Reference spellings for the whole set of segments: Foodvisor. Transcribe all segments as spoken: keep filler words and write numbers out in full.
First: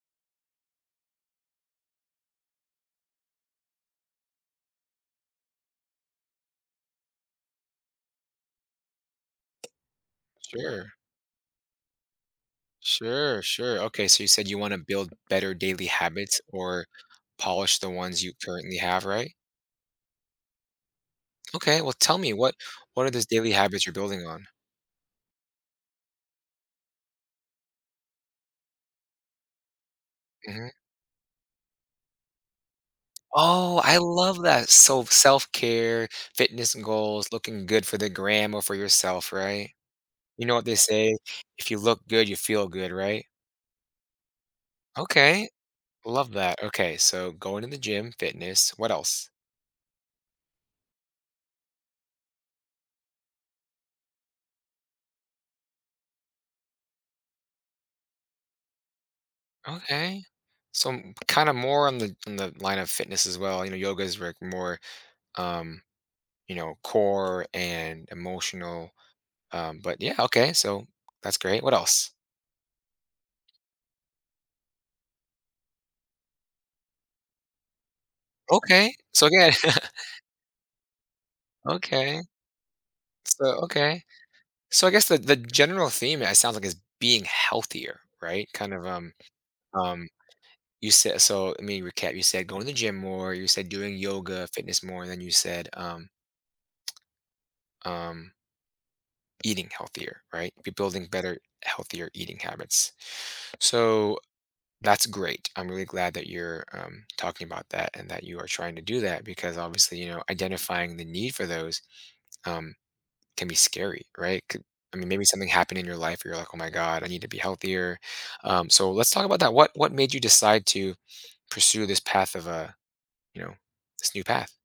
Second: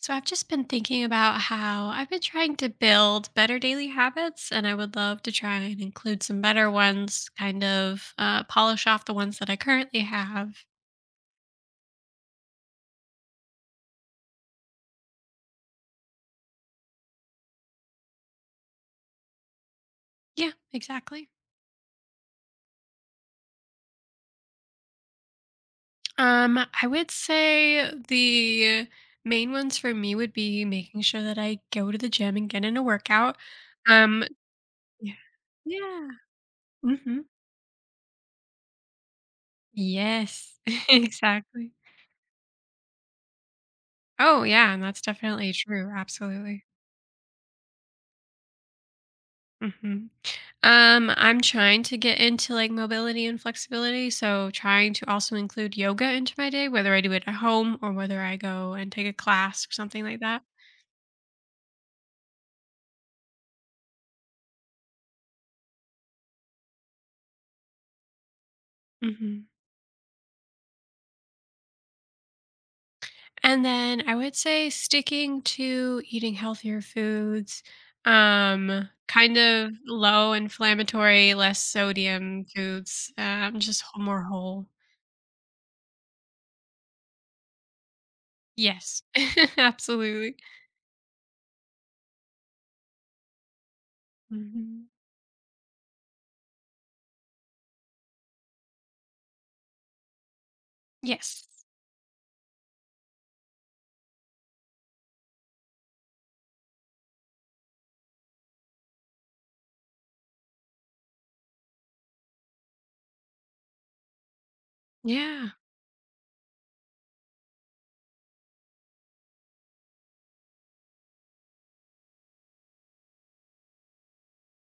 So I've just been thinking about how I've been trying to build better daily habits, and I would love to try and include some better ones, kind of uh, polish off the ones that I currently have. Sure, sure, sure. Okay, so you said you want to build better daily habits or polish the ones you currently have, right? Yeah, exactly. Okay, well, tell me what what are those daily habits you're building on? Um, I would say the main ones for me would be hmm making sure that I go to the gym and get in a workout. Oh, I Um, love that. So yeah, self yeah. care, fitness Hmm. goals, looking good for the gram or for yourself, right? You know Yes, what they say: if exactly. you look good, you feel good, right? Oh yeah, and that's Okay, definitely true. love that. Absolutely. Okay, so going to the gym, fitness. What else? Hmm. Um, I'm trying to get into like mobility and flexibility, so trying to also include yoga into my day, whether I do it at home or whether I go and take a class or something like Okay. that. So kind of more on the on the line of fitness as well. You know, yoga is like more um, you know, core and emotional. Hmm. Um, but yeah, okay. So that's great. What else? And then I would say sticking to eating healthier foods, um, Okay. So kind again, of low inflammatory, less okay. sodium foods, So um, just wh- okay. more whole. So I guess the the general theme it sounds like is being healthier, right? Kind of Yes, um um absolutely. you said, so I mean, recap, you said going to the gym more, you said doing yoga, fitness Hmm. more, and then you said um um eating healthier, right? Be building better, Yes. healthier eating habits. So that's great. I'm really glad that you're um, talking about that and that you are trying to do that because obviously, you know, identifying the need for those um, can be scary, right? Could, I mean, maybe something Yeah. happened in your life where you're like, oh my God, I need to be healthier. Um, so let's talk about that. What what made you decide to pursue this path of a, you know, this new path?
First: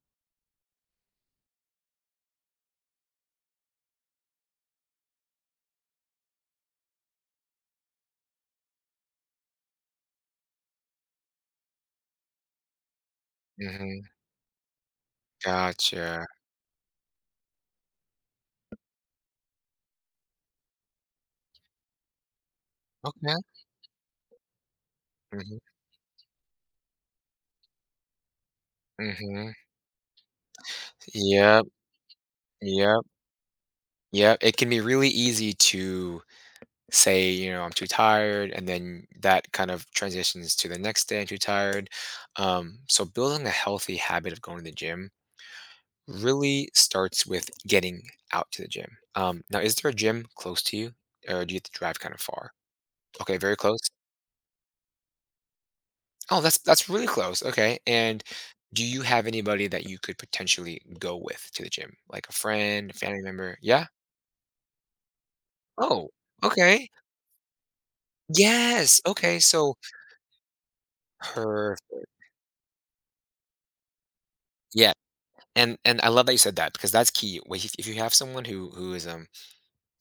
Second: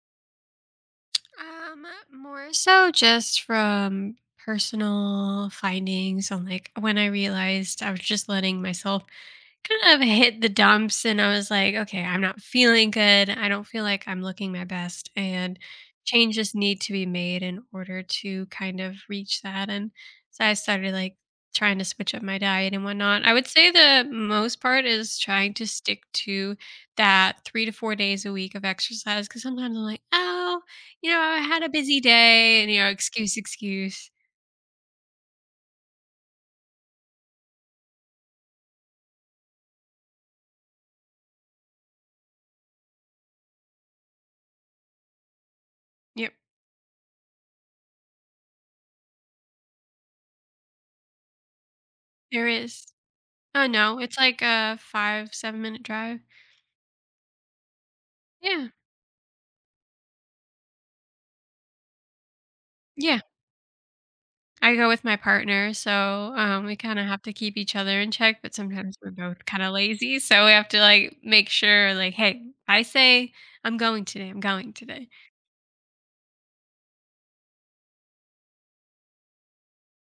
Um, more so just from personal findings on like when I realized I was just letting myself kind of hit the dumps and I was like, "Okay, I'm not feeling good. I don't feel like hmm I'm looking my best and Gotcha. changes need to be made in order to kind of reach that." And so I started like trying to switch up my diet and whatnot. I Okay. would say the most part is trying hmm to stick to that three to four days a week of exercise because hmm sometimes I'm like, oh, you know, I had Yep. a busy day and, you know, Yep. excuse, excuse. Yeah, it can be really easy to say, you know, I'm too tired, and then that kind of transitions to the next day, I'm too tired. Um, so building a healthy habit of going to the gym Yep, really starts with getting out to the gym. Um, now, is there a gym close to you, or do you have to drive kind of there far? is. Okay, very Oh, close. no, it's like a five, seven minute drive. Oh, that's that's really close. Okay, and Yeah. do you have anybody that you could potentially go with to the gym, like a friend, a family Yeah. member? Yeah. I go with my partner, Oh, so, um, we okay. kinda have to keep each other in check, but sometimes Yes. we're Okay. both kinda So lazy, so we have to, like, make sure, perfect. like, "Hey, I say I'm going today, I'm going Yeah, today." and and I love that you said that because that's key. Wh- If if you have someone who who is um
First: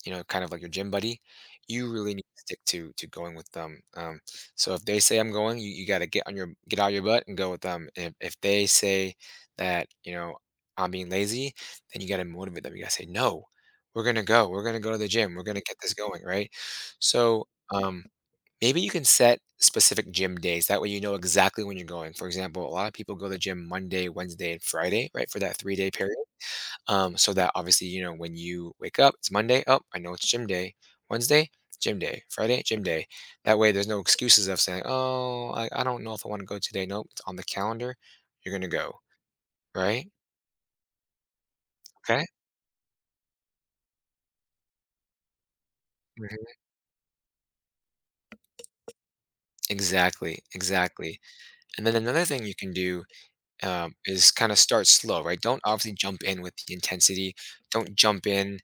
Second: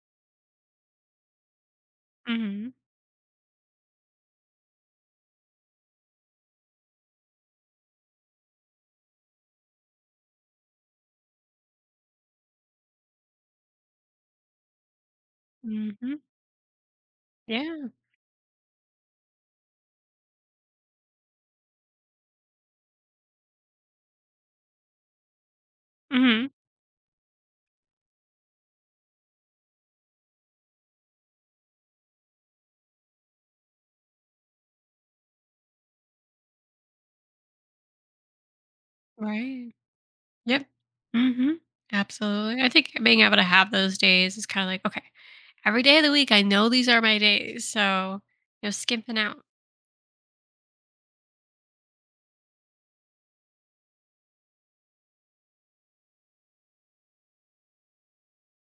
you know, kind of like your gym buddy, you really need to stick Mhm. to to going with them. Um, so if they say I'm going, you, you got to get on your get out of your butt and go with them. And if, if they say that, you know, I'm being lazy, then you got to motivate them. You got to say no, we're gonna go. We're gonna go to the gym. We're gonna get this Mhm. going, right? So Yeah. um maybe you can set specific gym days. That way you know exactly when you're going. For example, a lot of people go to the gym Monday, Wednesday, and Friday, right? For that three day period. Mhm. Um, so that obviously, you know, when you wake up, it's Monday. Oh, I know it's gym day. Wednesday, gym day. Friday, gym day. That way there's no excuses of saying, oh, I, I don't know if I want to go today. Nope, it's on the calendar. You're gonna go. Right. Right? Yep. Mhm. Okay. Absolutely. I think being able to have those days is kinda like, "Okay, every day of the week, I Mhm. know these are my days, so, you know, skimping out." Exactly. Exactly. And then another thing you can do um, is kind of start slow, right? Don't obviously jump in with the intensity. Don't jump in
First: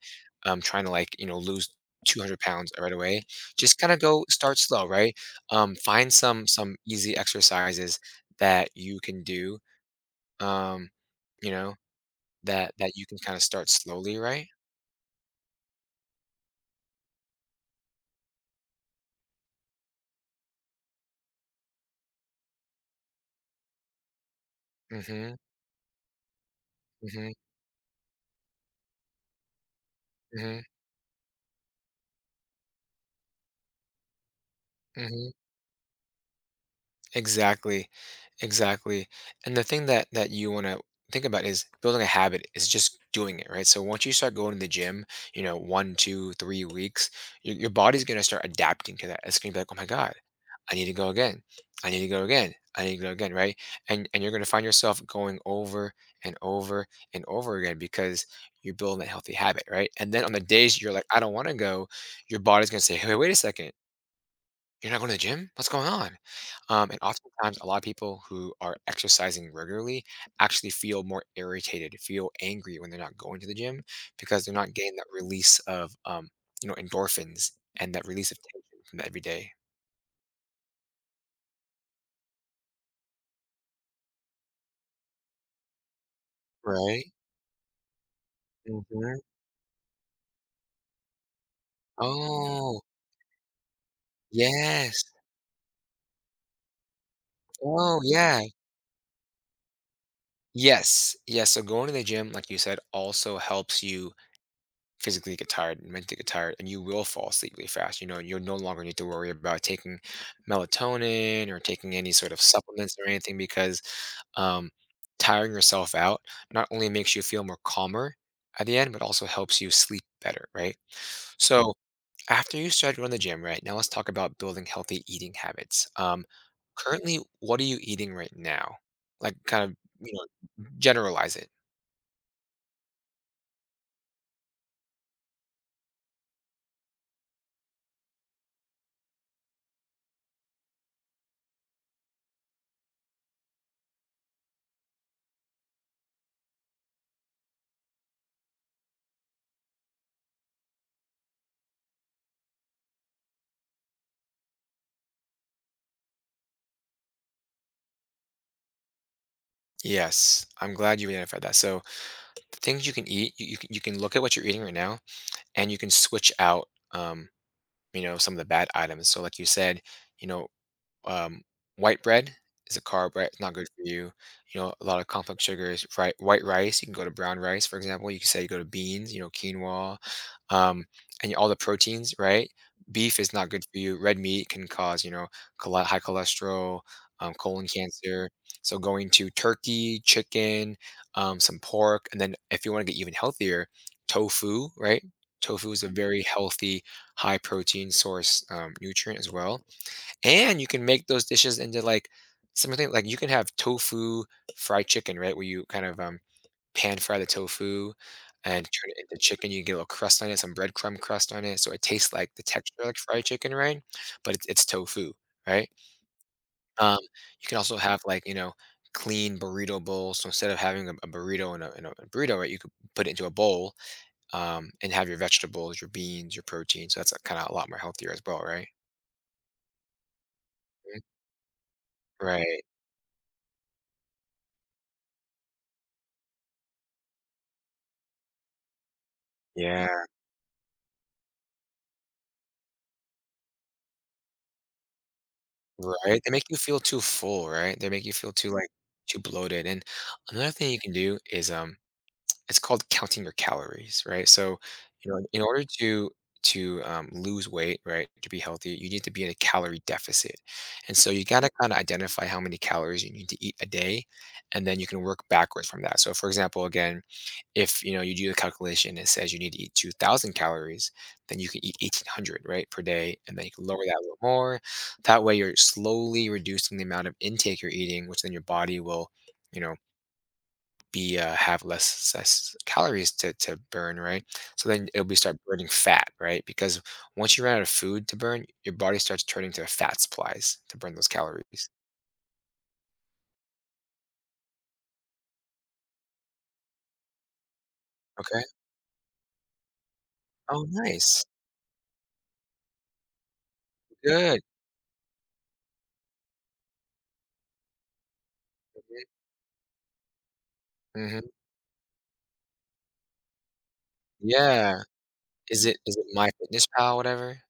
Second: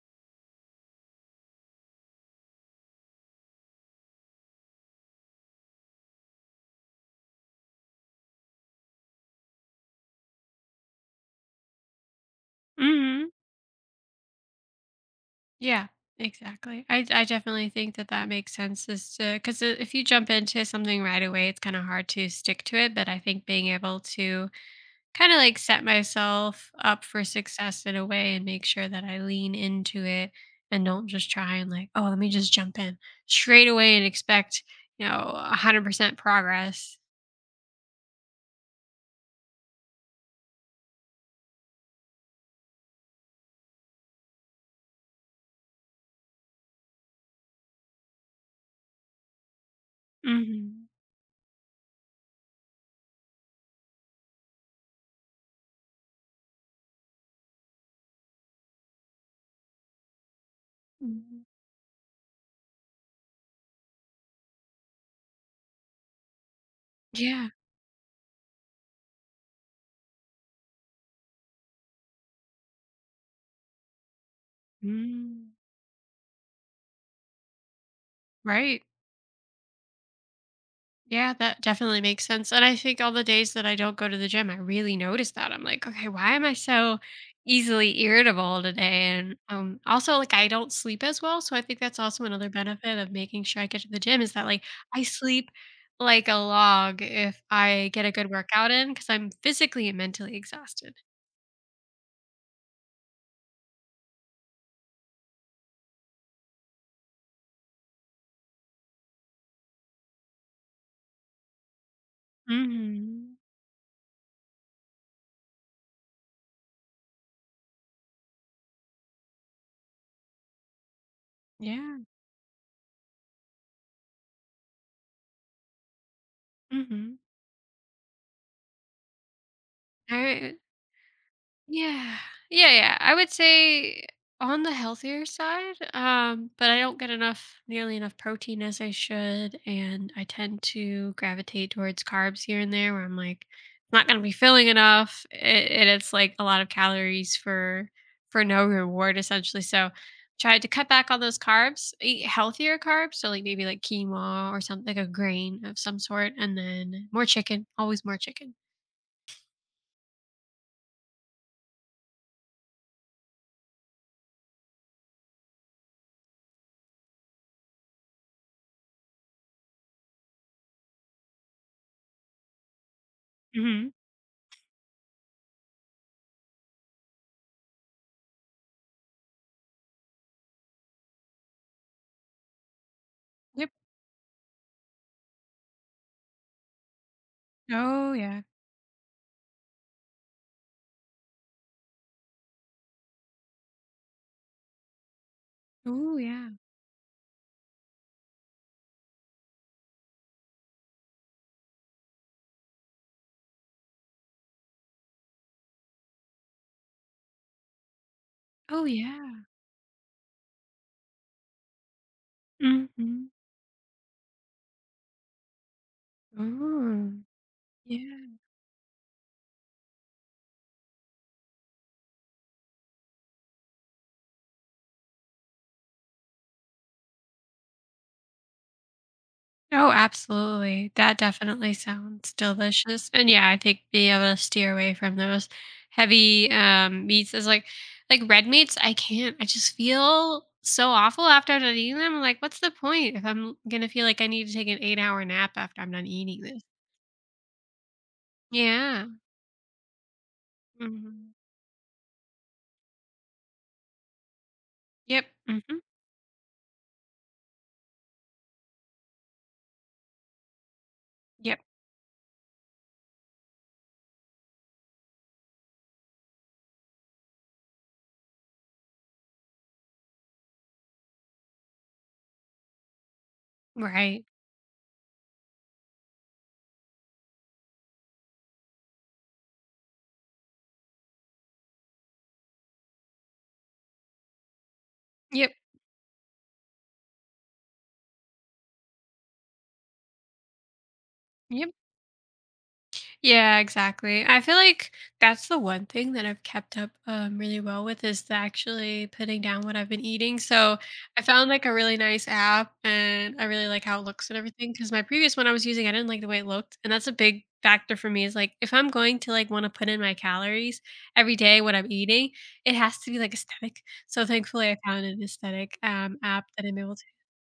um, trying to, like, you know, lose two hundred pounds right away. Just kind of go start slow, right? Um, find some some easy exercises that you can do. Um, you know that that you can Mhm. kind of start slowly, right? Yeah, exactly. I I definitely think that that makes sense is to because if you jump into something right away, it's kind of hard to stick to it. But I think being able to kind Mm-hmm. of like set myself up for Mm-hmm. success in a way and make sure that I lean into it Mm-hmm. and don't just try and like, oh, let me just jump in straight away and expect you Mm-hmm. know a hundred percent progress. Exactly. Exactly. And the thing that that you want to think about is building a habit is just doing it, right? So once you start going to the gym, you know, one, two, three weeks, your, your body's going to start adapting to that. It's going to be like, oh my God, I need Hmm. to go again. I need to go again. I need to go again, right? And and you're going to find yourself going over and over and over again because you're building that healthy habit, right? And then on the days you're like, I don't want to go, your body's going to say, hey, wait a second. You're not going to the gym? What's going on? Um, and Yeah. oftentimes, a lot of people who are exercising regularly actually feel more irritated, feel angry when they're not going to the gym because they're not getting that Mm, release of, um, you know, endorphins and that release of tension right. from the everyday. Yeah, that definitely makes sense. And I think all the days that I don't go to the gym, I really notice that. I'm like, okay, why am I so Right? easily irritable today? hmm And um, also, like, I don't sleep as well. So I think that's also another Oh, benefit of making sure I get to the gym is that, like, yes. I sleep like a log if I Oh, get a good yeah. workout in because I'm physically and mentally exhausted. Yes. Yes. So going to the gym, like you said, also helps you physically get tired and mentally get tired, and you will fall asleep really fast. You know, you'll no longer need to worry about taking melatonin or taking any sort of supplements or Hmm. anything because um, tiring yourself out not only makes you feel more calmer at the end but also helps you sleep better, right? So Yeah. after you start going to the gym, right now let's talk about building healthy eating habits. Um, currently, Hmm. what are you eating right now? Like, kind of, you know, I generalize it. Yeah. Yeah, yeah. I would say on the healthier side, um, but I don't get enough, nearly enough protein as I should. And I tend to gravitate towards carbs here and there where I'm like, I'm not going to be filling enough. It, and it's like a lot of calories for, for no reward essentially. So tried to cut back on those carbs, eat healthier carbs. So like maybe like quinoa or something, like a grain of some sort. And then more chicken, always more chicken. Yes, I'm glad you identified that. So things you can eat, you, you, can- you can look at what you're eating right now and you can switch out um you know some of the bad items. So like you said, you know um, white bread is a carb, right? It's not good for Hmm. you. You know, a lot of complex sugars, right? White rice, you can go to brown rice, for example. You can say you go to beans, you know, quinoa, um, and all the proteins, right? Beef is not good Yep. for you. Red meat can cause, you know, chole- high cholesterol, um, colon Oh cancer. yeah. So going to turkey, chicken, um, some pork, and then if you want to get even healthier, tofu, right? Tofu is a Oh very yeah. healthy, high protein source, um, nutrient as well, and you can make those dishes into like something like you can have tofu fried chicken, right? Where you kind of um, pan fry the tofu and Oh, turn it into yeah. chicken. You get a little crust on it, some breadcrumb crust on it, so it tastes like the texture like fried Mhm. chicken, right? But it's, it's tofu, right? Um, Mm. you can also have, like, Yeah. you know, clean burrito bowls. So instead of having a, a burrito and a, and a burrito, right, you could put it into a bowl um, and have your vegetables, your beans, your protein. So that's kind of a lot more healthier as well, right? Oh, absolutely. Mhm. That definitely sounds Right. delicious, and yeah, I think being able to steer away from those heavy, um, meats is like like red meats, I can't. I just Yeah. feel so awful after I'm done eating them. I'm like, "What's the point if I'm gonna feel like I need to take an eight-hour nap after I'm done Right? They eating make you this?" feel too full, right? They make you feel too, like, Yeah. too bloated, and another thing you can do Mhm. is, um it's called counting your calories, right? So, you know, Yep. in order Mhm. to to um, lose weight, right, to be healthy, you need to be in a calorie deficit, and so you got to Yep. kind of identify how many calories you need to eat a day, and then you can work backwards from that. So, for example, again, if you know, you do the calculation, it says you need to eat two thousand calories, then you can eat eighteen hundred, right, per day, and then you can lower that a little Right. more. That way, you're slowly reducing the amount of intake you're eating, which then your body will, you know, be uh, have less less calories to, to burn, right? So then it'll be start Yep. burning fat, right? Because once you run out of food to burn, your body starts turning to fat supplies to burn those calories. Yep. Yeah, exactly. I feel like that's the one thing that I've kept up um, really well with is the Okay. actually putting down what I've been eating. Oh, So I nice. found like a really nice app and I really like how it looks and Good. everything. Cause my previous one I was using, I didn't like the way it looked. And that's a big factor for me is like if I'm going to like want to put in my calories Mm-hmm. every day, what I'm eating, it has to be like aesthetic. So thankfully I Yeah. found an Is it aesthetic is it um, my app fitness that I'm able pal, whatever?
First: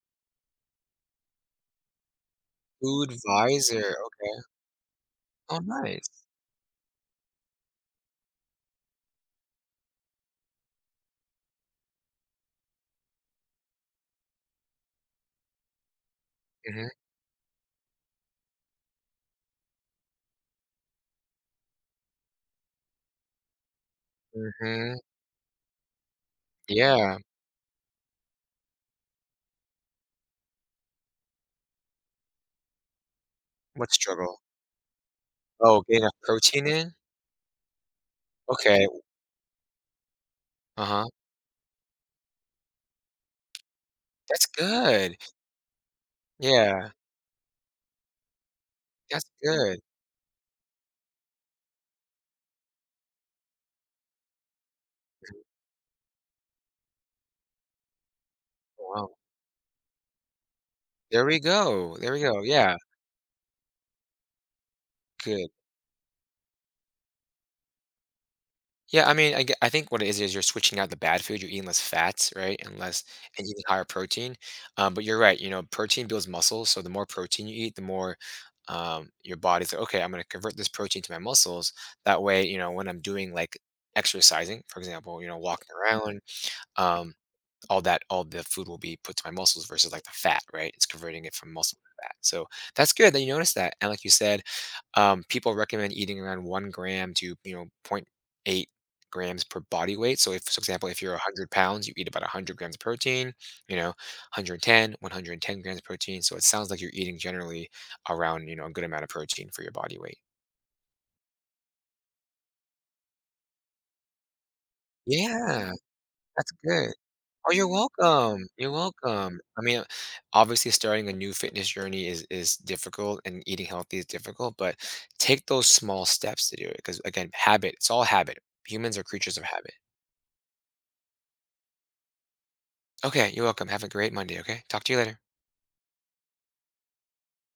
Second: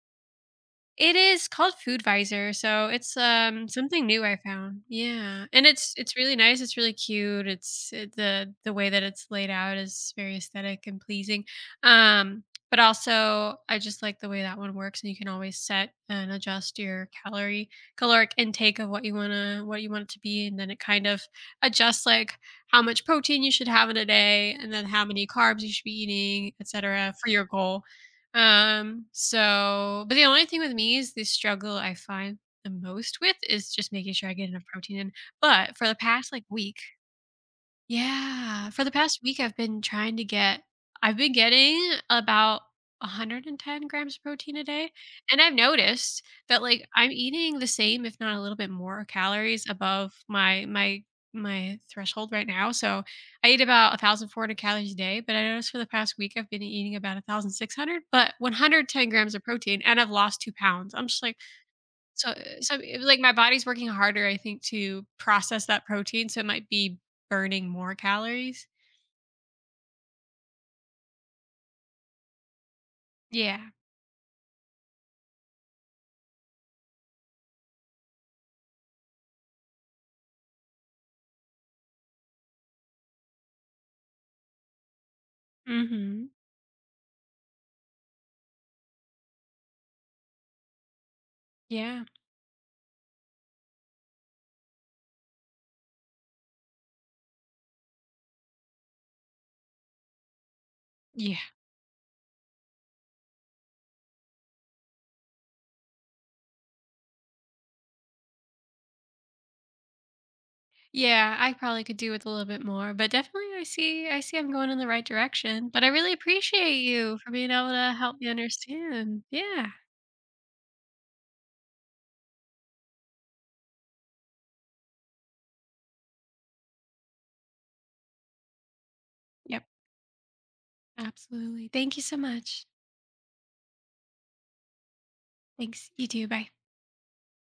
it is called Foodvisor, so Food it's, um, Visor. something new I Okay. found. Yeah, Oh, and it's nice. it's really nice, it's really cute, it's it the the way that it's laid out is very aesthetic and pleasing, um, but also, I just like the way that one works, and you can always set and adjust hmm your calorie caloric intake of what you wanna what you want it to be, and then it kind of adjusts, like, how much protein you should have in a day, and then hmm how many carbs you should be eating, etcetera, Yeah. for your goal. Um, so, but the only thing with me is the struggle I find the most with is What just making sure I struggle? get enough protein in. But Oh, for the getting enough past like protein week, in? yeah. For Okay. the past week, I've been trying to get Uh-huh. I've been getting about one hundred ten grams of That's protein a day, good. and I've noticed that, like, Yeah. I'm eating the same, if not a little bit more That's calories good. above my my my threshold right now, so I eat about one thousand four hundred calories a day, but I noticed for the past week, I've been eating about one thousand six hundred, but Oh, one hundred ten wow. grams of protein, and I've lost two pounds. I'm just There like, we go, there we so go, eh, yeah, so it like, my body's working harder, I think, to good. process that protein, so it might be burning more calories. Yeah, I mean, I g I think what it is is you're switching out the bad food, you're eating less fats, right, and less and Yeah. eating higher protein, um, but you're right, you know, protein builds muscle, so the more protein you eat, the more, um, your body's like, "Okay, I'm gonna convert this protein to my muscles." That way, you know, when I'm doing, like, exercising, for example, you know, walking around, Mhm. um all that all the food will be put to my muscles versus like the fat, right? It's converting it from muscle to Yeah. fat. So that's good that you noticed that. And like you said, um, people recommend eating around one gram to, you know, point 0.8 grams per body weight. So if, for example, if you're Yeah. one hundred pounds, you eat about one hundred grams of protein, you know, one hundred ten, one hundred ten grams of protein. So it sounds like you're eating generally around, you know, a good amount of protein for your body weight. Yeah, I probably could do with a little bit more, but definitely I see I see I'm going in the right direction, Yeah, but I really that's appreciate good. you for Oh, being you're able to help me welcome. You're understand. welcome. I Yeah. mean, obviously, starting a new fitness journey is is difficult, and eating healthy is difficult. But take those small steps to do it, because again, habit. It's all habit. Humans are creatures of Yep, habit. absolutely. Thank you so much. Okay, you're welcome. Have a great Monday. Okay, talk to you later. Thanks. You too. Bye.